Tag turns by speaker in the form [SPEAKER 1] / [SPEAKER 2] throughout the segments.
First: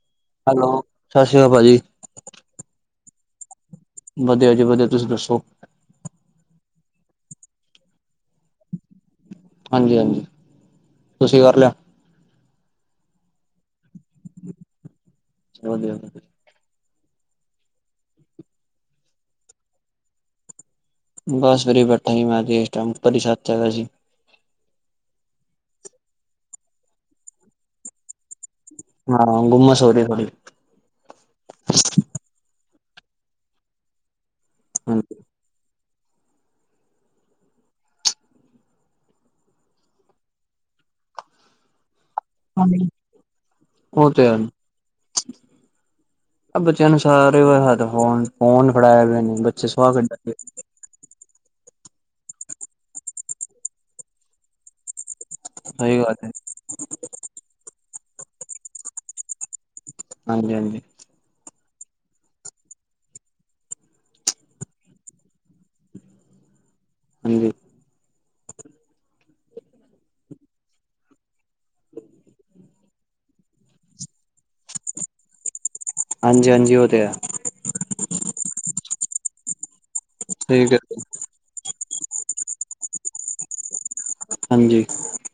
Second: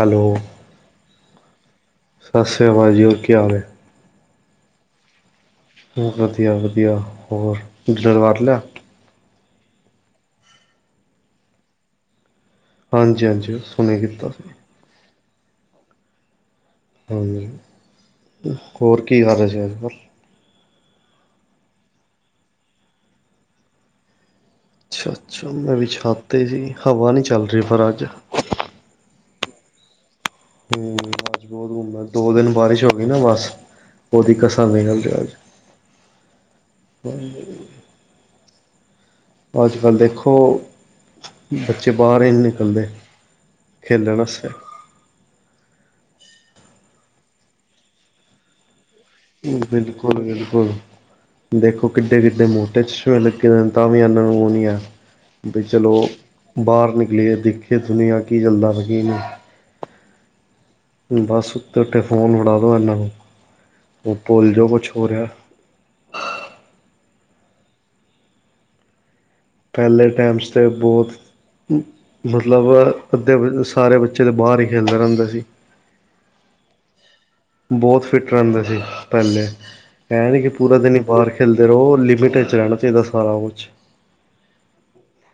[SPEAKER 1] Hello.
[SPEAKER 2] ਲੋ ਸਤਿ ਸ਼੍ਰੀ ਅਕਾਲ ਭਾਜੀ।
[SPEAKER 1] ਸਤਿ ਸ਼੍ਰੀ ਅਕਾਲ ਜੀ ਹੋਰਿਆ ਹਾਲ ਹੈ?
[SPEAKER 2] ਵਧੀਆ ਜੀ ਵਧੀਆ ਤੁਸੀਂ ਦੱਸੋ?
[SPEAKER 1] ਵਧੀਆ ਵਧੀਆ ਹੋਰ [unintelligible] ਲਿਆ।
[SPEAKER 2] ਹਾਂਜੀ-ਹਾਂਜੀ ਤੁਸੀਂ ਕਰ ਲਿਆ।
[SPEAKER 1] ਹਾਂਜੀ-ਹਾਂਜੀ ਹੁਣੇ ਕੀਤਾ।
[SPEAKER 2] [unintelligible]
[SPEAKER 1] ਹਾਂਜੀ ਹੋਰ ਕਈ ਹਾਲ ਹੈ ਸ਼ਹਿਰ ਦਾ।
[SPEAKER 2] ਬਸ ਵੀਰੇ ਬੈਠਾ ਸੀ ਮੈਂ ਤੇ ਇਸ ਟਾਈਮ ਉੱਪਰਲੀ ਛੱਤ ਚ ਹੈਗਾ ਸੀ।
[SPEAKER 1] ਅੱਛਾ-ਅੱਛਾ ਮੈਂ ਵੀ ਛੱਤ ਤੇ ਸੀ ਹਵਾ ਨਹੀਂ ਚੱਲ ਰਹੀ ਪਰ ਅੱਜ।
[SPEAKER 2] ਹਾਂ ਗੁੰਮਸ ਹੋ ਰਹੀ ਬੜੀ।
[SPEAKER 1] ਹੂ ਬਹੁਤ ਗੁਮਸ ਦੋ ਦਿਨ ਬਾਰਿਸ਼ ਹੋ ਗਈ ਨਾ ਬਸ ਉਹਦੀ ਕਸਰ ਨਿਕਲ ਗੀ ਅਜ। [unintelligible] ਅੱਜ ਕੱਲ੍ਹ ਦੇਖੋ ਬੱਚੇ ਬਾਹਰ ਹੀ ਨ ਨਿਕਲਦੇ
[SPEAKER 2] ਹਾਂਜੀ ਉਹ
[SPEAKER 1] ਖੇਲਨ
[SPEAKER 2] ਤੇ ਹੈ
[SPEAKER 1] ਆਸੇ।
[SPEAKER 2] ਆ ਬੱਚਿਆਂ ਨੂੰ ਸਾਰੇ ਹੋ ਫੋਨ, ਫੋਨ ਫੜਾਇਆ ਦੇ ਨੇ। ਬੱਚੇ ਸੁਆਹ ਕੱਢਣਗੇ
[SPEAKER 1] ਬਿਲਕੁਲ-ਬਿਲਕੁਲ। ਦੇਖੋ ਕਿੱਡੇ-ਕਿੱਡੇ ਮੋਟੇ ਚਸ਼ਮੇ ਲੱਗੇ ਤਾਂ ਵੀ ਇਹਨਾਂ ਨੂੰ ਉਹ ਨੀ ਹੈ। ਵੀ ਚਲੋ
[SPEAKER 2] ਸਹੀ ਗੱਲ ਹੈ
[SPEAKER 1] ਬਾਹਰ ਨਿਕਲੀਏ ਦੇਖੀਏ ਦੁਨੀਆ ਕੀ ਚਲਦਾ ਪਿਆ ਕੀ ਨੀ।
[SPEAKER 2] ਹਾਂਜੀ-ਹਾਂਜੀ।
[SPEAKER 1] ਬਸ ਸੁੱਤੇ ਉੱਠੇ ਫੋਨ ਫੜਾ ਦੋ ਇਹਨਾਂ ਨੂੰ। ਉਹ ਪੋਲ ਜੋ ਕੁਛ ਹੋ ਰਿਹਾ।
[SPEAKER 2] ਹਾਂਜੀ।
[SPEAKER 1] ਪਹਿਲੇ ਟਾਈਮ ਚ ਤੇ ਬਹੁਤ ਮਤਲਬ ਅੱਧੇ ਸਾਰੇ ਬੱਚੇ ਤਾਂ ਬਾਹਰ ਹੀ ਖੇਲਦੇ ਰਹਿੰਦੇ ਸੀ।
[SPEAKER 2] ਹਾਂਜੀ-ਹਾਂਜੀ ਉਹ ਤੇ ਹੈ।
[SPEAKER 1] ਬਹੁਤ ਫਿੱਟ ਰਹਿੰਦੇ ਸੀ ਪਹਿਲੇ। ਏਹ ਨੀ ਕਿ
[SPEAKER 2] ਸਹੀ
[SPEAKER 1] ਪੂਰਾ
[SPEAKER 2] ਗੱਲ
[SPEAKER 1] ਦਿਨ ਹੀ
[SPEAKER 2] ਹੈ।
[SPEAKER 1] ਬਾਹਰ ਖੇਲਦੇ ਰਹੋ ਲਿਮਿਟ ਚ ਰਹਿਣਾ ਚਾਹੀਦਾ ਸਾਰਾ ਕੁਛ।
[SPEAKER 2] ਹਾਂਜੀ।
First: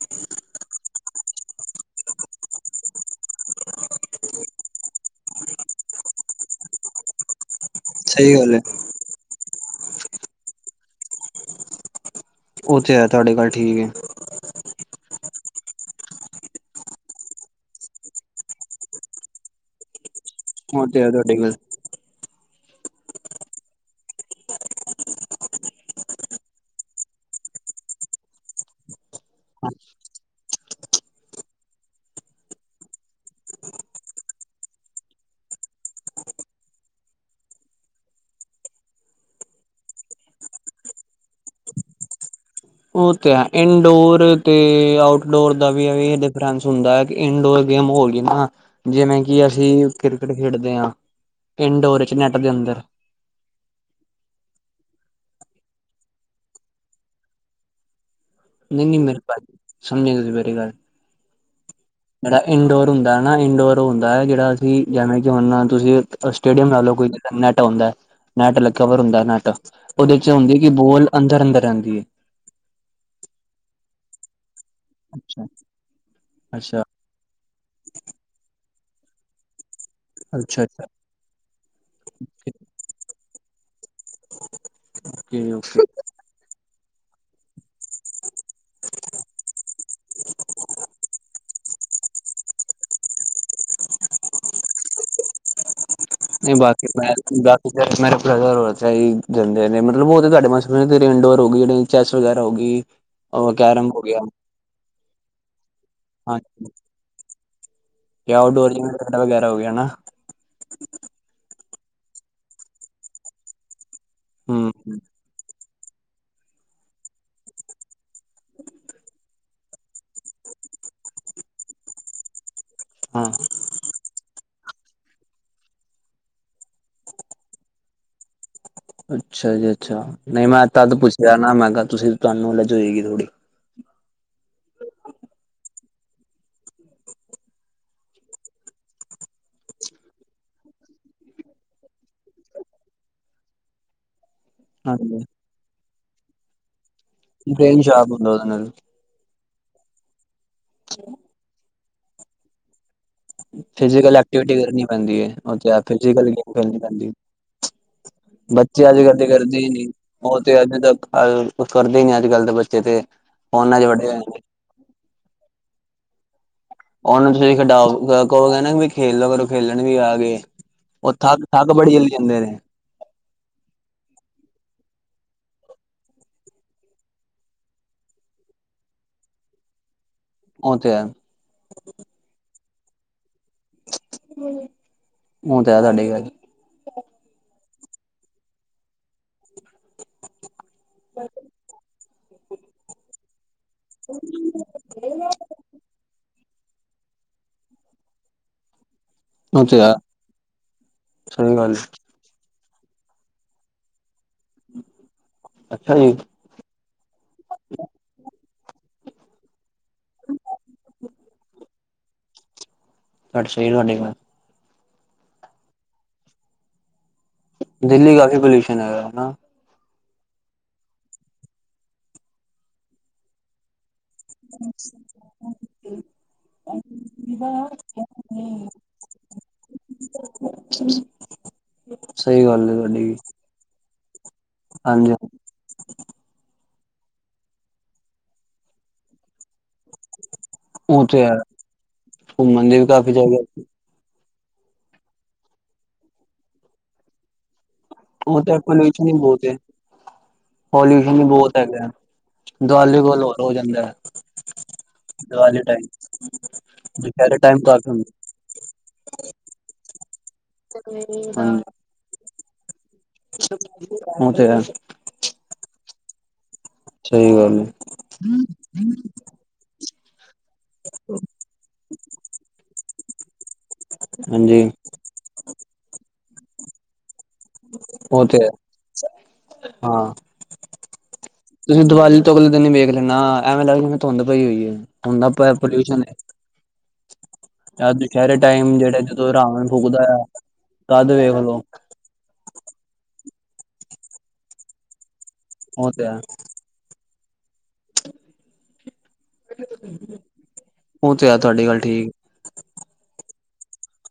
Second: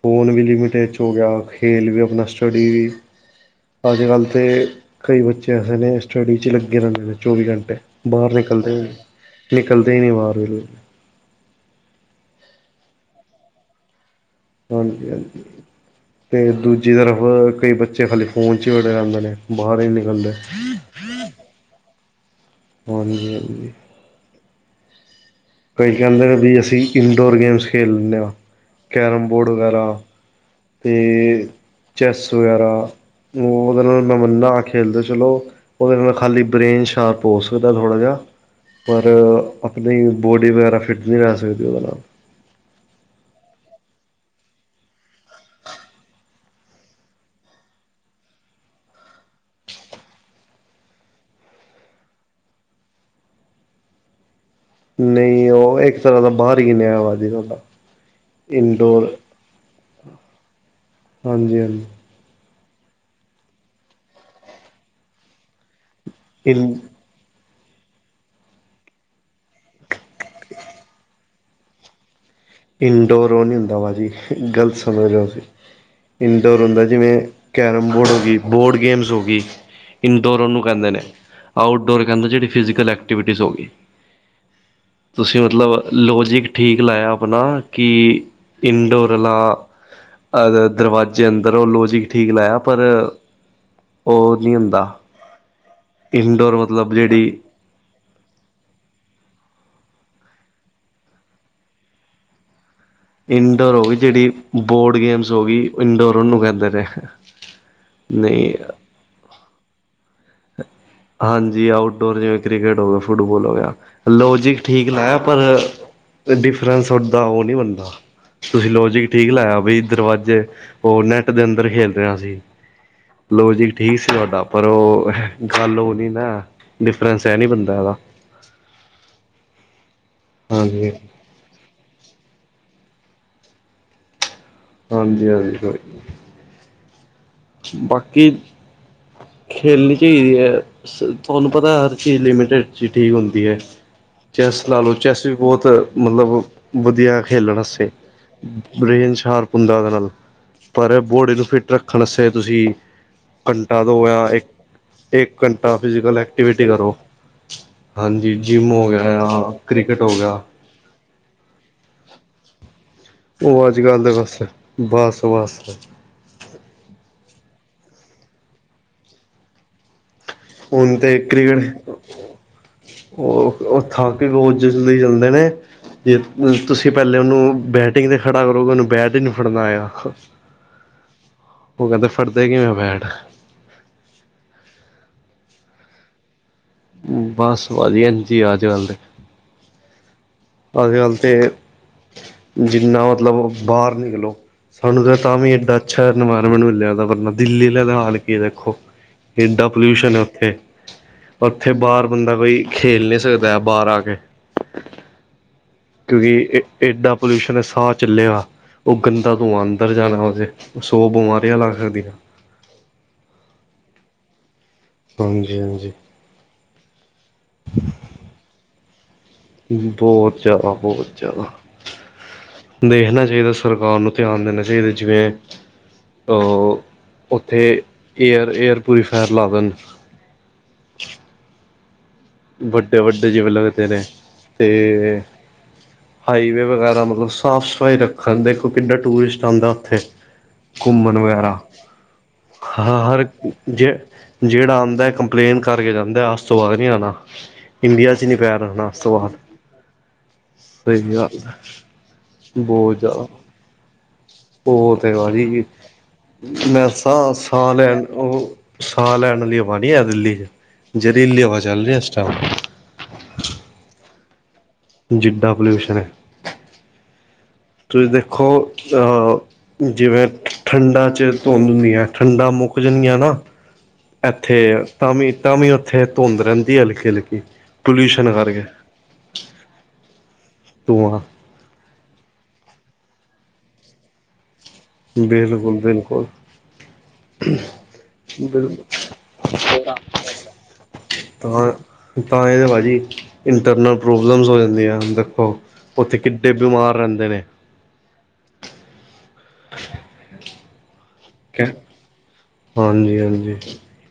[SPEAKER 1] ਫੋਨ ਵੀ ਲਿਮੀਿਟਿਡ ਚ ਹੋ ਗਿਆ ਖੇਲ ਵੀ ਆਪਨਾ ਸਟੱਡੀ ਵੀ। ਅੱਜ ਕੱਲ ਤੇ ਕਈ ਬੱਚੇ ਐਸੇ ਨੇ ਸਟੱਡੀ ਚ ਲ ਲੱਗੇ ਰਹਿੰਦੇ ਨੇ ਚੌਵੀ ਘੰਟੇ ਬਾਹਰ
[SPEAKER 2] ਸਹੀ ਗੱਲ ਹੈ
[SPEAKER 1] ਨਿਕਲਦੇ ਨਹੀ ਨਿਕਲਦੇ ਨਹੀ ਬਾਹਰ ਬਿਲ
[SPEAKER 2] ਉਹ ਤੇ ਹੈ ਤੁਹਾਡੀ ਗਲ ਠੀਕ ਹੈ।
[SPEAKER 1] ਹਾਂਜੀ-ਹਾਂਜੀ। ਤੇ ਦੂਜੀ ਤਰਫ ਕਈ ਬੱਚੇ ਖਾਲੀ ਫ਼ੋਨ ਚ ਬੜੇ ਰਹਿੰਦੇ ਰਹਦੇ ਨੇ ਬਾਹਰ ਹੀ ਨੀ ਨਿਕਲਦੇ।
[SPEAKER 2] [unintelligible]
[SPEAKER 1] ਹਾਂਜੀ-ਹਾਂਜੀ। ਕਈ ਕਹਿੰਦੇ ਨੇ ਵੀ ਅਸੀਂ ਇਨਡੋਰ ਗੇਮਸ ਖੇਲ ਲੈਨੇ ਆ ਕੈਰਮ ਬੋਰਡ ਵਗੈਰਾ। ਤੇ ਚੈੱਸ ਵਗੈਰਾ ਉਹਦੇ ਨਾਲ ਮੈਂ ਮੰਨਨਾ ਖੇਡਦੇ ਚਲੋ ਉਹਦੇ ਨਾਲ ਖਾਲੀ ਬ੍ਰੇਨ ਸ਼ਾਰਪ ਹੋ ਸਕਦਾ ਥੋੜ੍ਹਾ ਜਿਹਾ। ਪਰ ਆਪਣੀ ਬੋਡੀ ਵਗੈਰਾ ਫਿੱਟ ਨੀ ਰਹ ਸਕਦੀ ਉਹਦੇ ਨਾਲ।
[SPEAKER 2] ਉਹ ਤੇ ਹੈ ਇਨਡੋਰ ਤੇ ਆਊਟਡੋਰ ਦਾ ਵੀ ਇਹ ਡਿਫਰੈਂਸ ਹੁੰਦਾ ਹੈ। ਇਨਡੋਰ ਗੇਮ ਹੋ ਗਈ ਨਾ ਜਿਵੇਂ ਕਿ ਅਸੀਂ ਕ੍ਰਿਕਟ ਖੇਡਦੇ ਹਾਂ। ਇੰਡੋਰ ਵਿਚ ਨੈੱਟ ਦੇ ਅੰਦਰ
[SPEAKER 1] ਨਹੀਂ ਉਹ ਇੱਕ ਤਰ੍ਹਾਂ ਦਾ ਬਾਹਰ ਹੀ ਨ ਆਇਆ ਵਾਜੀ ਸਾਡਾ।
[SPEAKER 2] ਨਹੀ-ਨਹੀ [unintelligible] ਸਮਝੇ ਨੀ ਤੁਸੀਂ ਮੇਰੀ ਗੱਲ।
[SPEAKER 1] ਹਾਂਜੀ ਹਾਂਜੀ
[SPEAKER 2] ਜਿਹੜਾ ਇੰਡੋਰ ਹੁੰਦਾ ਹੈ ਨਾ ਇੰਡੋਰ ਹੁੰਦਾ ਹੈ ਜਿਹੜਾ, ਅਸੀਂ ਜਿਵੇਂ ਕਿ ਹੁਣ ਤੁਸੀਂ ਸਟੇਡੀਅਮ
[SPEAKER 1] ਇਨ
[SPEAKER 2] ਨਾਲੋਂ ਕੋਈ ਨੈਟਾ ਹੁੰਦਾ ਹੈ ਨੈਟ ਲ ਕਵਰ ਹੁੰਦਾ ਹੈ ਨੈਟ। ਉਹਦੇ ਚ ਹੁੰਦੀ ਹੈ ਕਿ ਬੋਲ ਅੰਦਰ-ਅੰਦਰ ਰਹਿੰਦੀ ਹੈ।
[SPEAKER 1] ਇਨਡੋਰ ਉਹ ਨਹੀਂ ਹੁੰਦਾ ਭਾਜੀ ਗਲਤ ਸਮਝ ਰਹੇ ਤੁਸੀ
[SPEAKER 2] ਅੱਛਾ
[SPEAKER 1] ਇਨਡੋਰ
[SPEAKER 2] ਅੱਛਾ
[SPEAKER 1] ਹੁੰਦਾ ਜੀਵੇ ਕੈਰਮ ਬੋਰਡ ਹੋ ਗਈ ਬੋਰਡ ਗੇਮਸ ਹੋ ਗੀ। ਇਨਡੋਰ ਉਹਨੂੰ
[SPEAKER 2] ਅੱਛਾ
[SPEAKER 1] ਕਹਿੰਦੇ ਨੇ, ਆਊਟਡੋਰ ਕਹਿੰਦੇ ਜਿਹੜੀ ਫਿਜੀਕਲ ਐਕਟੀਵਿਟੀਜ਼ ਹੋ ਗੀ। ਤੁਸੀਂ
[SPEAKER 2] ਅੱਛਾ
[SPEAKER 1] ਮਤਲਬ ਲੋਜਿਕ ਠੀਕ ਲਾਇਆ ਆਪਨਾ। ਕਿ ਇੰਡੋਰ ਵਾਲਾ ਦਰਵਾਜ਼ੇ ਅੰਦਰ ਉਹ ਲੋਜਿ ਠੀਕ ਲਾਇਆ ਪਰ ਉਹ ਨੀ ਹੁੰਦਾ। ਇਨਡੋਰ, ਮਤਲਬ ਜਿਹੜੀ
[SPEAKER 2] ਜਿਹੜਾ ਸਮੈਸਟਰ ਹੈਗਾ ਓ ਐਸਾ ਹੀ ਚਲਦੇ ਨੇ ਮੱਤਲਬ ਓ ਤੇ ਸਾਡੇ ਤੁਹਾਡੇ ਹੈਡ ਮਾਸਟਰ ਨੇ ਤੇਰੇ ਇੰਡੋਰ ਹੋ ਗਏ ਨੇ ਚੈਸ, ਵਗੈਰਾ ਹੋ ਗਈ। ਉਹ
[SPEAKER 1] ਇੰਡੋਰ ਹੋ
[SPEAKER 2] ਕੈਰਮ
[SPEAKER 1] ਗਈ,
[SPEAKER 2] ਗਿਆ
[SPEAKER 1] ਜਿੜੀ ਬੋਰਡ ਗੇਮਸ ਹੋ ਗਈ, ਇੰਡੋਰ ਉਹਨੂੰ ਕਹਿੰਦੇ ਨੇ।
[SPEAKER 2] ਕਿ
[SPEAKER 1] ਨਹੀਂ
[SPEAKER 2] ਡੋਰਿੰਗਗੈ ਵਗੈਰਾ, ਹੋ ਗਿਆ ਨਾ
[SPEAKER 1] ਹਾਂਜੀ, ਆਊਟਡੋਰ, ਜਿਵੇਂ ਕ੍ਰਿਕਟ, ਹੋ ਗਿਆ ਫੁੱਟਬੋਲ, ਹੋ ਗਿਆ। ਲੋੌਜਿਕ
[SPEAKER 2] ਹੂੰ
[SPEAKER 1] ਠੀਕ ਲਾਇਆ, ਪਰ ਡਿਫਰੈਂਸ ਵਧਦਾ, ਉਹ ਨਹੀਂ ਵਧਦਾ ਤੁਸੀਂ, ਲੋਜਿਕ ਠੀਕ ਲਾਇਆ, ਬਈ ਦਰਵਾਜ਼ੇ ਉਹ ਨੈੱਟ ਦੇ ਅੰਦਰ ਖੇਲਦੇ ਹਾ, ਅਸੀਂ
[SPEAKER 2] ਹਾਂ
[SPEAKER 1] ਲੋਜਿਕ, ਠੀਕ ਸੀ ਤੁਹਾਡਾ। ਪਰ ਉਹ ਹੈਲੋ ਨੀਨਾ, ਡਿਫਰੈਂਸ ਹੈ ਨਈ ਬਣਦਾ, ਏਦਾ
[SPEAKER 2] ਅੱਛਾ, ਜੀ ਅੱਛਾ, ਨਹੀਂ ਮੈਂ
[SPEAKER 1] ਹਾਂਜੀ
[SPEAKER 2] ਤਦ ਪੁੱਛਿਆ ਨਾ ਮੈਂ ਕਿਹਾ, ਤੁਸੀਂ ਤੁਹਾਨੂੰ ਨੋਲੈਜ ਹੋਏਗੀ ਥੋੜ੍ਹੀ
[SPEAKER 1] ਹਾਂਜੀ ਹਾਂਜੀ ਬਾਕੀ, ਖੇਲਣੀ ਚਾਹੀਦੀ ਏ? ਤੁਹਾਨੂੰ ਪਤਾ, ਹਰ ਚੀਜ਼ ਲਿਮਟਿਡ ਚ, ਠੀਕ ਹੁੰਦੀ ਹੈ। ਚੈੱਸ ਲਾ ਲਓ, ਚੈੱਸ
[SPEAKER 2] ਹਾਂਜੀ
[SPEAKER 1] ਵੀ ਬਹੁਤ ਮਤਲਬ ਵਧੀਆ ਖੇਲਣ
[SPEAKER 2] ਬ੍ਰੇਨ
[SPEAKER 1] ਵਾਸਤੇ,
[SPEAKER 2] ਸ਼ਾਰਪ ਹੁੰਦਾ ਉਹਦੇ ਨਾਲ
[SPEAKER 1] ਬਰੇਨ ਸ਼ਾਰਪ, ਹੁੰਦਾ ਉਹਦੇ ਨਾਲ ਪਰ ਬੋਡੀ ਨੂੰ, ਫਿੱਟ ਰੱਖਣ ਵਾਸਤੇ, ਤੁਸੀਂ ਘੰਟਾ ਦੋ
[SPEAKER 2] ਫਿਜਿਕਲ,
[SPEAKER 1] ਜਾਂ
[SPEAKER 2] ਐਕਟਿਵ
[SPEAKER 1] ਇੱਕ
[SPEAKER 2] ਵਿਟੀ ਕਰਨੀ ਪੈਂਦੀ ਹੈ,
[SPEAKER 1] ਇੱਕ ਘੰਟਾ
[SPEAKER 2] ਫਿਰ
[SPEAKER 1] ਫਿਜ਼ੀਕਲ
[SPEAKER 2] ਜਿੰਮ ਨਈ,
[SPEAKER 1] ਐਕਟੀਵਿਟੀ
[SPEAKER 2] ਕਰਨੀ
[SPEAKER 1] ਕਰੋ
[SPEAKER 2] ਪੈਂਦੀ
[SPEAKER 1] ਹਾਂਜੀ ਜਿੰਮ ਹੋ
[SPEAKER 2] ਬੱਚੇ ਅੱਜ
[SPEAKER 1] ਗਿਆ
[SPEAKER 2] ਕੱਲ
[SPEAKER 1] ਜਾਂ
[SPEAKER 2] ਕਰਦੇ ਹੀ ਨਹੀਂ
[SPEAKER 1] ਕ੍ਰਿਕਟ ਹੋ ਗਿਆ
[SPEAKER 2] ਓ ਤੇ ਏਨੇ ਤੱਕ ਕੁਛ, ਕਰਦੇ ਹੀ ਨਈ, ਅੱਜ ਕੱਲ ਦੇ ਬੱਚੇ ਤੇ
[SPEAKER 1] ਉਹ, ਅੱਜ
[SPEAKER 2] ਫੋਨਾਂ ਚ
[SPEAKER 1] ਕੱਲ
[SPEAKER 2] ਵੜੇ
[SPEAKER 1] ਦੇ,
[SPEAKER 2] ਹੋਏ ਨੇ
[SPEAKER 1] ਬਸ ਬਸ ਬਸ।
[SPEAKER 2] ਉਹਨੂੰ ਤੁਸੀਂ ਖਿਡਾਓ ਕਹੋ ਕਹਿੰਗੇ ਵੀ ਖੇਲੋ ਕਰੋ ਖੇਲਣ ਗੇ ਆ ਕੇ
[SPEAKER 1] ਹੁਣ
[SPEAKER 2] ਉਹ
[SPEAKER 1] ਤੇ
[SPEAKER 2] ਥੱਕ ਥੱਕ
[SPEAKER 1] ਕ੍ਰਿਕਟ
[SPEAKER 2] ਬੜੀ ਜਲਦੀ ਜਾਂਦੇ ਨੇ,
[SPEAKER 1] ਉਹ ਥਕ ਰੋਜੇ ਲਈ ਚਲਦੇ ਨੇ ਜੇ ਤੁਸੀਂ ਪਹਿਲੇ ਉਹਨੂੰ, ਬੈਟਿੰਗ ਤੇ ਖੜਾ ਕਰੋਗੇ, ਉਹਨੂੰ ਬੈਟ ਹੀ ਨਹੀਂ ਫੜਨਾ, ਆਏਗਾ
[SPEAKER 2] ਉਹ, ਤੇ ਹੈ।
[SPEAKER 1] ਫੜ੍ਹਦੇ, ਕਿਵੇਂ ਨੇ ਬੈਟ?
[SPEAKER 2] ਓ [inaudible]
[SPEAKER 1] ਬਸ, ਵਧੀਆ ਜੀ ਅੱਜ ਕੱਲ ਦੇ ਅੱਜ-ਕੱਲ ਤੇ ਜਿੰਨਾ ਮਤਲਬ ਬਾਹਰ ਨਾ ਨਿਕਲੋ ਸਾਨੂੰ ਤਾਂ ਤਾਂ ਵੀ ਇਡਾ ਅੱਛਾ, ਇਨਵਾਇਰਮੈਂਟ ਮਿਲਿਆ, ਦਿੱਲੀ ਵਾਲਿਆ ਦਾ ਹਾਲ ਕੀ ਦੇਖੋ
[SPEAKER 2] ਉਹ
[SPEAKER 1] ਏਨਾ
[SPEAKER 2] ਤੇ
[SPEAKER 1] ਪੋਲਿਊਸ਼ਨ, ਹੈ ਉੱਥੇ
[SPEAKER 2] ਸਹੀ
[SPEAKER 1] ਉੱਥੇ
[SPEAKER 2] ਗੱਲ
[SPEAKER 1] ਬਾਹਰ ਬੰਦਾ ਬਈ, ਖੇਲ ਨਹੀਂ ਸਕਦਾ ਬਾਹਰ ਆ ਕੇ,
[SPEAKER 2] ਅੱਛਾ ਜੀ
[SPEAKER 1] ਕਿਉਂਕਿ, ਏਡਾ ਪੋਲਿਊਸ਼ਨ ਹੈ ਸਾਹ ਚੱਲਿਆ ਉਹ, ਗੰਦਾ ਧੂੰਆ ਅੰਦਰ ਜਾਣਾ ਏ, ਉਹ ਸੌ ਬਿਮਾਰੀਆਂ ਲੱਗ ਸਕਦੀਆਂ।
[SPEAKER 2] ਤੁ ਸਰ ਵਡ [inaudible]
[SPEAKER 1] ਹਾਂਜੀ ਹਾਂਜੀ
[SPEAKER 2] ਦਿੱਲੀ, ਕਾਫ਼ੀ ਪੋਲਿਊਸ਼ਨ, ਹੈਗਾ ਨਾ
[SPEAKER 1] ਬਹੁਤ ਜ਼ਿਆਦਾ ਬਹੁਤ ਜ਼ਿਆਦਾ ਦੇਖਣਾ, ਚਾਹੀਦਾ ਸਰਕਾਰ ਨੂੰ, ਧਿਆਨ ਦੇਣਾ ਚਾਹੀਦਾ, ਜਿਵੇਂ ਤੋਂ, ਉੱਥੇ ਏਅਰ ਏਅਰ ਕੋਈ ਫੈਨ, ਲਾ ਦੇਣ
[SPEAKER 2] ਸਹੀ, ਗੱਲ ਹੈ ਤੁਹਾਡੀ ਵੀ
[SPEAKER 1] ਜੀਵੇ, ਬਲੇ ਵੇ ਤੇਰੇ
[SPEAKER 2] ਹਾਂਜੀ
[SPEAKER 1] ਹਾਈਵੇ ਵਗੈਰਾ, ਮਤਲਬ ਸਾਫ ਸਫਾਈ ਰੱਖਣ ਦੇਖੋ, ਕਿੱਨਾ ਟੂਰਿਸਟ ਆਉਂਦਾ ਫਰੈਸ਼,
[SPEAKER 2] ਉਹ
[SPEAKER 1] ਘੁੰਮਣ
[SPEAKER 2] ਤੇ ਹੈ
[SPEAKER 1] ਵਗੈਰਾ,
[SPEAKER 2] ਘੁੰਮਣ ਦੀ ਵੀ ਕਾਫ਼ੀ
[SPEAKER 1] ਹਾਂ--ਹਾਂ
[SPEAKER 2] ਜਗ੍ਹਾ
[SPEAKER 1] ਜੇ ਜਿਹੜਾ ਆਂਦਾ, ਕੰਪਲੇਨ ਕਰਕੇ ਜਾਂਦਾ, ਅਜ ਤੋਂ ਬਾਅਦ ਨੀ ਆਣਾ ਇੰਡੀਆ ਚ ਨੀ
[SPEAKER 2] ਉਹ ਤਾਂ,
[SPEAKER 1] ਪੈਰ ਰੱਖਣਾ ਅੱਜ
[SPEAKER 2] ਪੋਲਿਊਸ਼ਨ ਹੀ
[SPEAKER 1] ਤੋਂ ਬਾਅਦ
[SPEAKER 2] ਬਹੁਤ ਏ, ਔਰ
[SPEAKER 1] ਸਹੀ
[SPEAKER 2] ਗੰਦ
[SPEAKER 1] ਗੱਲ
[SPEAKER 2] ਬਹੁਤ
[SPEAKER 1] ਐ
[SPEAKER 2] ਪੈ, ਗਿਆ
[SPEAKER 1] ਬਹੁਤ
[SPEAKER 2] ਦਿਵਾਲੀ ਕੋਲ,
[SPEAKER 1] ਜ਼ਿਆਦਾ
[SPEAKER 2] ਹੋਰ ਹੋ ਜਾਂਦਾ ਏ
[SPEAKER 1] ਉਹ ਤੇ ਵਾਜੀ ਮੈਂਸਾਂ
[SPEAKER 2] ਦੁਪਹਿਰੇ ਟਾਈਮ
[SPEAKER 1] ਸਾਹ
[SPEAKER 2] ਕਾਫੀ
[SPEAKER 1] ਲੈਣ
[SPEAKER 2] ਹੁੰਦਾ
[SPEAKER 1] ਉਹ। ਸਾਹ ਲੈਣ ਲਈ ਹਵਾ ਨੀ ਏ ਦਿੱਲੀ ਚ ਜਰੀਲੀ ਹਵਾ ਚੱਲ ਰਹੀ ਇਸ ਟਾਈਮ।
[SPEAKER 2] ਓਹ ਤੇ ਹੈ।
[SPEAKER 1] ਜਿੱਡਾ ਪੋਲਿਊਸ਼ਨ ਏ।
[SPEAKER 2] ਸਹੀ ਗੱਲ ਹੈ।
[SPEAKER 1] ਤੁਸੀਂ ਦੇਖੋ ਜਿਵੇੈਂ। ਠੰਡਾ ਚ ਧੁੰਦ ਹੁੰਦੀਆਂ ਠੰਡਾ ਮੁੱਕ ਜਾਂਨ ਗੀਆਂ ਨਾ ਇੱਥੇ।
[SPEAKER 2] ਹਾਂਜੀ
[SPEAKER 1] ਤਾਂ ਵੀ ਉੱਥੇ ਧੁੰਦ ਰਹੰਦੀ ਹਲਕੀ ਹਲਕੀ।
[SPEAKER 2] ਉਹ
[SPEAKER 1] ਪੋਲਿਊਸ਼ਨ
[SPEAKER 2] ਤੇ
[SPEAKER 1] ਕਰਕੇ
[SPEAKER 2] ਹਾਂ।
[SPEAKER 1] ਤ [unintelligible]
[SPEAKER 2] ਤੁਸੀਂ ਦੀਵਾਲੀ ਤੋਂ ਅਗਲੇ ਦਿਨ ਈ ਵੇਖ ਲੈਣਾ ਐਵੇਂ ਲੱਗਦਾ ਜਿੰਵੇ ਧੁੰਦ ਪਈ ਹੋਈ ਏ। ਹੁੰਦਾ ਪਿਆ
[SPEAKER 1] ਬਿਲਕੁਲ
[SPEAKER 2] ਪੋਲਿਊਸ਼ਨ ਏ।
[SPEAKER 1] ਬਿਲਕੁਲ
[SPEAKER 2] ਇਹ ਦੁਸਹਿਰੇ
[SPEAKER 1] ਬਿਲਕੁਲ
[SPEAKER 2] ਟਾਈਮ ਜਿਹੜਾ ਜਦੋਂ ਰਾਵਣ ਫੂਕਦਾ ਆ ਤਦ ਵੇਖ ਲੋ।
[SPEAKER 1] ਇਹ ਤਾਂ ਇਹ ਪਾਜੀ ਇੰਟਰਨਲ ਪ੍ਰੋਬਲਮਸ ਹੋ ਜਾਂਦੀ ਆ ਦੇਖੋ
[SPEAKER 2] ਉਹ ਤੇ
[SPEAKER 1] ਉੱਥੇ
[SPEAKER 2] ਹੈ
[SPEAKER 1] ਕਿੱਡੇ। ਬਿਮਾਰ ਰੇਂਦੇ ਨੇ।
[SPEAKER 2] ਉਹ ਤੇ ਹੈ ਤੁਹਾਡੀ ਗੱਲ ਠੀਕ।
[SPEAKER 1] ਹਾਂਜੀ ਹਾਂਜੀ।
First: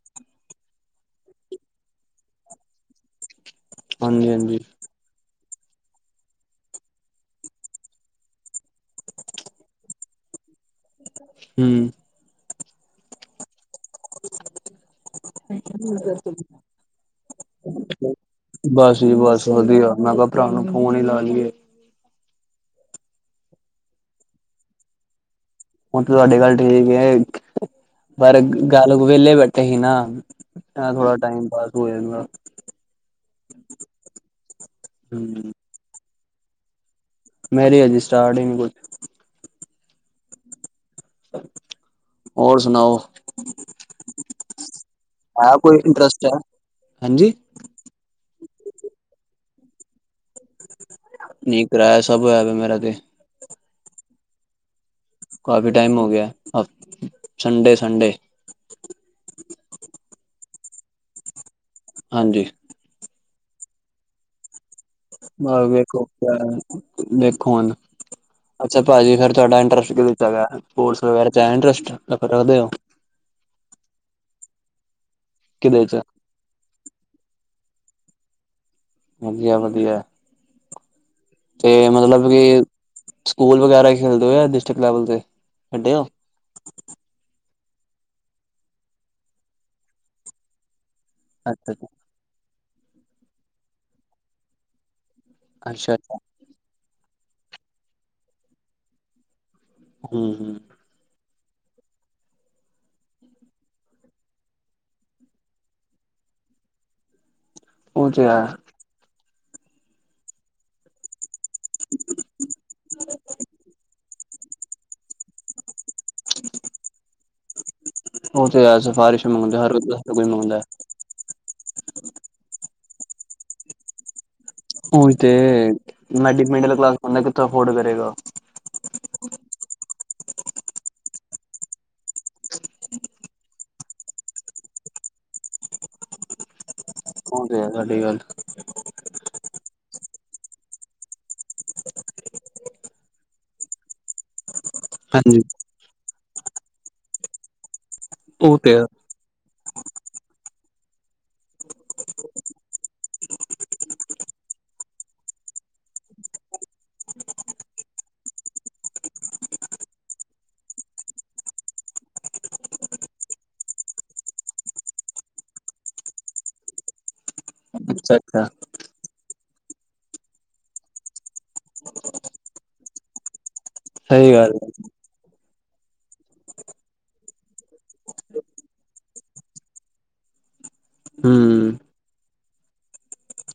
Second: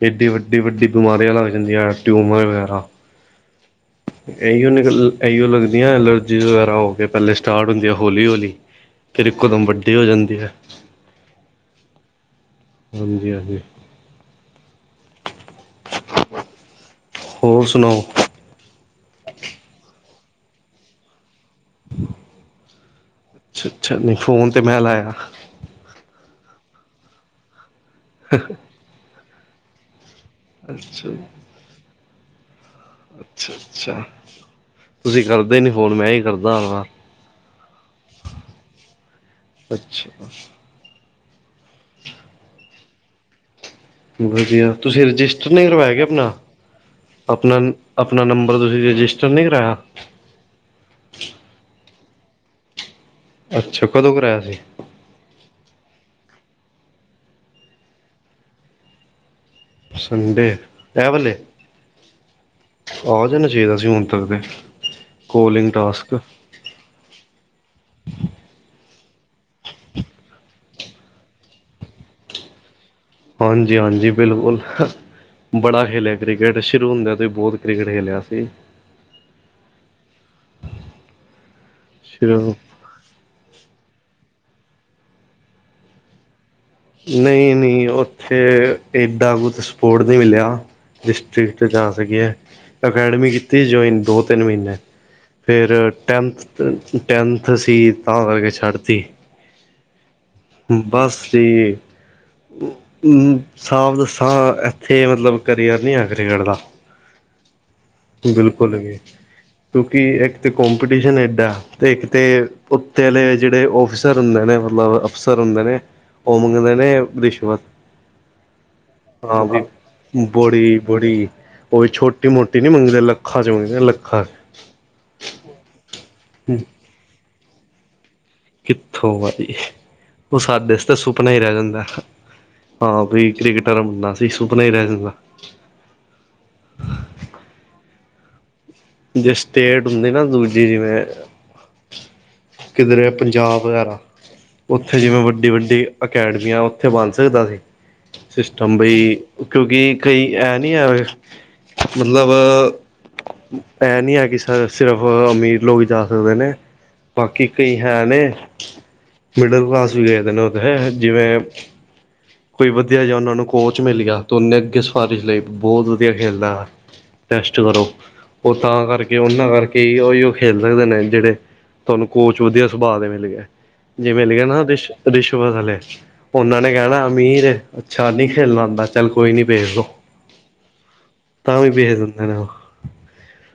[SPEAKER 1] ਏਡੀ ਵੱਡੀ ਵੱਡੀ ਬਿਮਾਰੀਆਂ ਲੱਗ ਜਾਂਦੀਆਂ ਹੈ ਟਿਊਮਰ ਵਗੈਰਾ।
[SPEAKER 2] ਹਾਂਜੀ ਹਾਂਜੀ
[SPEAKER 1] ਇਹੀਓ ਨਿਕ ਇਹੀਓ ਲੱਗਦੀਆਂ ਐਲਰਜੀ ਵਗੈਰਾ ਹੋ ਕੇ ਪਹਿਲੇ ਸਟਾਰਟ ਹੁੰਦੀਆਂ ਹੌਲੀ ਹੌਲੀ। ਫਿਰ ਇੱਕੋਦਮ ਵੱਡੀ ਹੋ ਜਾਂਦੀ ਏ।
[SPEAKER 2] ਹੁੰਮ
[SPEAKER 1] ਹਾਂਜੀ ਹਾਂਜੀ।
[SPEAKER 2] ਅ
[SPEAKER 1] ਹੋਰ ਸੁਣਾਓ?
[SPEAKER 2] [unintelligible] ਬਸ ਜੀ ਬਸ ਵਧੀਆ ਮੈਂ ਕਿਹਾ ਭਰਾ ਨੂੰ ਫੋਨ ਹੀ ਲਾ ਲਈਏ।
[SPEAKER 1] ਅੱਛਾ ਅੱਛਾ ਨਹੀਂ ਫੋਨ ਤੇ ਮੈਂ ਲਾਇਆ।
[SPEAKER 2] ਹੁਣ ਤੇ ਤੁਹਾਡੇ ਗੱਲ ਠੀਕ ਏ ਪਰ ਗੱਲ ਵੇਲੇ ਬੈਠੇ ਸੀ ਨਾ। ਐਂ
[SPEAKER 1] ਅੱਛਾ।
[SPEAKER 2] ਥੋੜਾ ਟਾਈਮ ਪਾਸ ਹੋ ਜ਼ਾਂਦਾ।
[SPEAKER 1] ਅੱਛਾ ਅੱਛਾ ਤੁਸੀਂ
[SPEAKER 2] ਹੂੰ
[SPEAKER 1] ਕਰਦੇ ਨੀ ਫੋਨ ਮੈਂ ਈ ਕਰਦਾ ਹਰ ਵਾਰ।
[SPEAKER 2] ਮੈਰੀ ਹਜੇ ਸਟਾਰਟ ਨਈ [unintelligible]
[SPEAKER 1] ਅੱਛਾ।
[SPEAKER 2] ਹੋਰ ਸੁਣਾਓ।
[SPEAKER 1] ਵਧੀਆ ਤੁਸੀਂ ਰਜਿਸਟਰ
[SPEAKER 2] ਹੈ
[SPEAKER 1] ਨਈ
[SPEAKER 2] ਕੋਈ
[SPEAKER 1] ਕਰਵਾਯਾ
[SPEAKER 2] ਇੰਟਰਸਟ
[SPEAKER 1] ਆਪਣਾ
[SPEAKER 2] ਹੈ ਹਾਂਜੀ
[SPEAKER 1] ਆਪਣਾ। ਅਪਨਾ ਨੰਬਰ ਤੁਸੀਂ ਰਜਿਸਟਰ ਨੀ ਕਰਾਇਆ।
[SPEAKER 2] ਨੀ ਕਰਾਈਆ ਸਭ ਹੋਇਆ ਮੇਰਾ ਤੇ।
[SPEAKER 1] ਅੱਛਾ ਕਦੋਂ ਕਰਾਇਆ ਸੀ
[SPEAKER 2] ਕਾਫੀ ਟਾਈਮ ਹੋ ਗਿਆ ਸੰਡੇ ਸੰਡੇ।
[SPEAKER 1] ਸੰਡੇ ਇਹ ਵਾਲੇ।
[SPEAKER 2] ਹਾਂਜੀ।
[SPEAKER 1] ਆ ਜਾਨਾ ਚਾਹੀਦਾ ਸੀ ਹੁਣ ਤੱਕ ਤੇ।
[SPEAKER 2] ਬਸ
[SPEAKER 1] ਕੋਲਿੰਗ
[SPEAKER 2] ਵੇਖੋ
[SPEAKER 1] ਟਾਸਕ
[SPEAKER 2] ਦੇਖੋ ਹੁਣ। ਅੱਛਾ ਭਾਜੀ ਫਿਰ ਤੁਹਾਡਾ ਇੰਟਰਸਟ ਕਿਹਦੇ ਚ ਹੈਗਾ ਸਪੋਰਟਸ ਵਗੈਰਾ ਚ ਹੈ ਇੰਟਰਸਟ।
[SPEAKER 1] ਹਾਂਜੀ ਹਾਂਜੀ ਬਿਲਕੁਲ ਬੜਾ
[SPEAKER 2] ਕਿਦੇ ਚ
[SPEAKER 1] ਖੇਲਿਆ ਕ੍ਰਿਕਟ ਸ਼ੁਰੂ ਹੁੰਦਿਆਂ ਤੇ ਬਹੁਤ ਕ੍ਰਿਕਟ ਖੇਲਿਆ ਸੀ
[SPEAKER 2] ਵਧੀਆ ਵਧੀਆ ਤੇ ਮਤਲਬ
[SPEAKER 1] ਸ਼ੁਰੂ
[SPEAKER 2] ਕਿ ਸਕੂਲ ਵਗੈਰਾ ਖੇਲਦੇ ਹੋ ਆ ਡਿਸਟ੍ਰਿਕਟ ਲੈਵਲ ਤੇ ਖੇਡੇ ਹੋ।
[SPEAKER 1] ਨਹੀਂ ਨਹੀਂ ਉੱਥੇ ਏਡਾ ਕੁਛ ਸਪੋਰਟ ਨਹੀਂ ਮਿਲਿਆ। ਡਿਸਟ੍ਰਿਕ
[SPEAKER 2] ਅੱਛਾ
[SPEAKER 1] ਜਾਦਾ ਇ ਏ ਅਕੈਡਮੀ ਕੀਤੀ ਸੀ ਜੁਆਇਨ ਦੋ ਤਿੰਨ ਮਹੀਨੇ। ਫਿਰ
[SPEAKER 2] ਅੱਛਾ ਅੱਛਾ
[SPEAKER 1] ਟੈਨਥ ਟੈਨਥ ਸੀ ਤਾਂ ਕਰਕੇ ਛੱਡ ਤੀ।
[SPEAKER 2] ਹਮ ਹਮ।
[SPEAKER 1] ਬਸ ਜੀ। ਸਾਫ਼ ਦੱਸਾਂ। ਇੱਥੇ ਮਤਲਬ ਕਰੀਅਰ ਨੀ ਆ ਕ੍ਰਿਕਟ ਦਾ।
[SPEAKER 2] ਉਹ ਤੇ ਹੈ
[SPEAKER 1] ਬਿਲਕੁਲ ਜੀ। ਕਿਉਂਕਿ ਇੱਕ ਤੇ ਕਪੀਟੀਸ਼ਨ ਏਡਾ। ਤੇ ਇੱਕ ਤੇ ਉੱਤੇ ਅਲੇ ਜਿਹੜੇ ਊਫਿਸਰ ਹੁੰਦੇ ਨੇ, ਮਤਲਬ ਊਅਫਸਰ ਹੁੰਦੇ ਨੇ। ਉਹ ਮੰਗਦੇ ਨੇ ਰਿਸ਼ਵਤ।
[SPEAKER 2] ਉਹ ਤੇ ਹੈ ਸਿਫਾਰਿਸ਼
[SPEAKER 1] ਹਾਂ,
[SPEAKER 2] ਮੰਗਦੇ
[SPEAKER 1] ਵੀ
[SPEAKER 2] ਹਰ ਕੋਈ ਮੰਗਦਾ
[SPEAKER 1] ਬੋੜੀ ਬੜੀ ਉਈ ਛੋਟੀ- ਮੋਟੀ ਨੀ ਮੰਗਦੇ ਲੱਖਾਂ ਚਗਦੇ ਲੱਖਾਂ।
[SPEAKER 2] ਹੁਣ ਤੇ।
[SPEAKER 1] ਚ
[SPEAKER 2] ਮਿਡਲ ਕਲਾਸ ਬੰਦਾ ਕਿੱਥੋਂ ਅਫੋਰਡ ਕਰੇਗਾ।
[SPEAKER 1] ਕਿੱਥੋਂ ਆ ਜੀ। ਉਹ ਸਾਡੇ ਸੁਪਨਾ ਹੀ ਰਹਿ ਜਾਂਦਾ। ਹਾਂ। ਵੀਈ ਕ੍ਰਿਕਟਰ ਬਣਨਾ ਸੀ ਸੁਪਨਾ ਹੀ ਰਹਿ ਜਾਂਦਾ।
[SPEAKER 2] ੳਹ ਤੇ ਹੇ ਸਾਡੀ ਗੱਲ।
[SPEAKER 1] ਜੇ ਸਟੇਟ ਹੁੰਦੀ ਨਾ ਦੂਜੀ ਜਿਵੇਂ ਕਿਧਰੇ ਪੰਜਾਬ ਵਗੈਰਾ। ਉੱਥੇ ਜਿਵੇਂ
[SPEAKER 2] ਹਾਂਜੀ
[SPEAKER 1] ਵੱਡੀ- ਵੱਡੀ ਅਕੈਡਮੀਆਂ ਉੱਥੇ ਬਣ ਸਕਦਾ ਸੀ।
[SPEAKER 2] ਉਹ ਤੇ
[SPEAKER 1] ਸਿਸਟਮ
[SPEAKER 2] ਹੈ
[SPEAKER 1] ਬਈ ਕਿਉਂਕਿ ਕਈ ਐ ਨਹੀਂ ਹੈ। ਮਤਲਬ ਇਹ ਨੀ ਹੈ ਕਿ ਸਰ ਸਿਰਫ਼ ਅਮੀਰ ਲੋਕ ਜਾ ਸਕਦੇ ਨੇ। ਬਾਕੀ ਕਈ ਹੈ ਨੇ। ਮਿਡਲ ਕਲਾਸ ਵੀ ਗਏਦੇ ਨੇ ਉਹਦੇ ਜਿਵੇਂ ਕੋਈ ਵਧੀਆ ਜਿਹਾ ਉਹਨਾਂ ਨੂੰ ਕੋਚ ਮਿਲ ਗਿਆ। ਤਾਂ ਉਹਨੇ ਅੱਗੇ ਸਿਫਾਰਸ਼ ਲਈ ਬਹੁਤ ਵਧੀਆ ਖੇਲਦਾ ਹੈ। ਟੈਸਟ ਕਰੋ।
[SPEAKER 2] ਅੱਛਾ ਅੱਛਾ
[SPEAKER 1] ਉਹ ਤਾਂ ਕਰਕੇ ਉਹਨਾਂ ਕਰਕੇ ਹੀ ਉਹੀ ਉਹ ਖੇਲ ਸਕਦੇ ਨੇ ਜਿਹੜੇ ਤੁਹਾਨੂੰ ਕੋਚ ਵਧੀਆ ਸੁਭਾਅ ਦੇ ਮਿਲ ਗਏ। ਜੇ
[SPEAKER 2] ਸਹੀ
[SPEAKER 1] ਮਿਲ ਗਿਆ
[SPEAKER 2] ਗੱਲ
[SPEAKER 1] ਨਾ। ਰਿਸ਼- ਰਿਸ਼ਵਤ ਵਾਲੇ ਉਹਨਾਂ ਨੇ ਕਹਿਣਾ। ਅਮੀਰ, ਅੱਛਾ ਨਹੀਂ ਖੇਲਣਾ ਆਉੰਦਾ ਚੱਲ ਕੋਈ ਨੀ ਵੇਖ ਲੋੋ। ਤਾਂ
[SPEAKER 2] ਹੂੰ
[SPEAKER 1] ਵੀ ਭੇਜ ਦਿੰਦੇ ਨੇ ਉਹ।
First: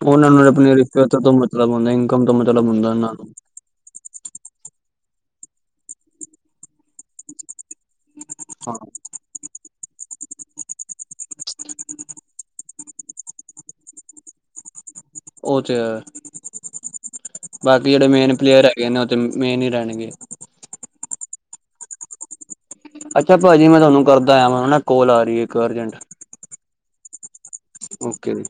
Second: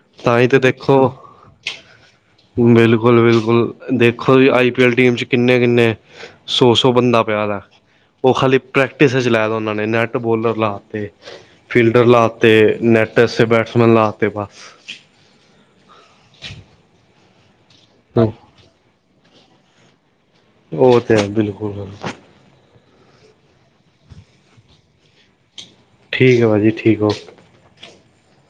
[SPEAKER 2] ਉਹਨਾਂ
[SPEAKER 1] ਤਾਂ
[SPEAKER 2] ਨੂੰ
[SPEAKER 1] ਹੀ ਤੇ
[SPEAKER 2] ਆਪਣੀ
[SPEAKER 1] ਦੇਖੋ
[SPEAKER 2] ਰਿਸ਼ਵਤਾਂ ਤੋਂ ਮਤਲਬ ਹੁੰਦਾ ਇਨਕਮ ਤੋਂ ਮਤਲਬ ਹੁੰਦਾ। ਉਹਨਾਂ
[SPEAKER 1] ਬਿਲਕੁਲ
[SPEAKER 2] ਨੂੰ
[SPEAKER 1] ਬਿਲਕੁਲ ਦੇਖੋ ਜੀ, ਆਈ ਪੀ ਐੱਲ ਟੀਮ 'ਚ ਕਿੰਨੇ ਕਿੰਨੇ ਸੌ -ਸੌ ਬੰਦਾ ਪਿਆ ਦਾ। ਉਹ ਖਾਲੀ
[SPEAKER 2] ਹਾਂ
[SPEAKER 1] ਪ੍ਰੈਕਟਿਸ ਚ' ਲੈ ਦਾ ਉਹਨਾਂ ਨੇ ਨੈਟ ਬੋਲਰ ਲਾ ਤੇ। ਫੀਲਡਰ ਲਾਤੇ, ਨੈਟੈਸ ਬੈਟਸਮੈਨ ਲਾਤੇ, ਬਸ।
[SPEAKER 2] ਉਹ ਤੇ। ਬਾਕੀ ਜਿਹੜੇ ਮੇਨ ਪਲੇਅਰ ਹੈਗੇ ਨੇ। ਉਹਥੇ ਮੇਨ ਹੀ ਰਹਿਣਗੇ।
[SPEAKER 1] ਉਹ ਤੇ ਬਿਲਕੁਲ- ਬਿਲਕੁਲ
[SPEAKER 2] ਅੱਛਾ ਭਾਜੀ। ਮੈਂ ਤੁਹਾਨੂੰ ਕਰਦਾ ਆ ਕੋਲ ਆ ਰਹੀ ਹੈ ਇੱਕ ਅਰਜੈਂਟ।
[SPEAKER 1] ਠੀਕ ਹੈ ਭਾਜੀ ਠੀਕ ਉਹ।
[SPEAKER 2] ਓਕੇ ਜੀ,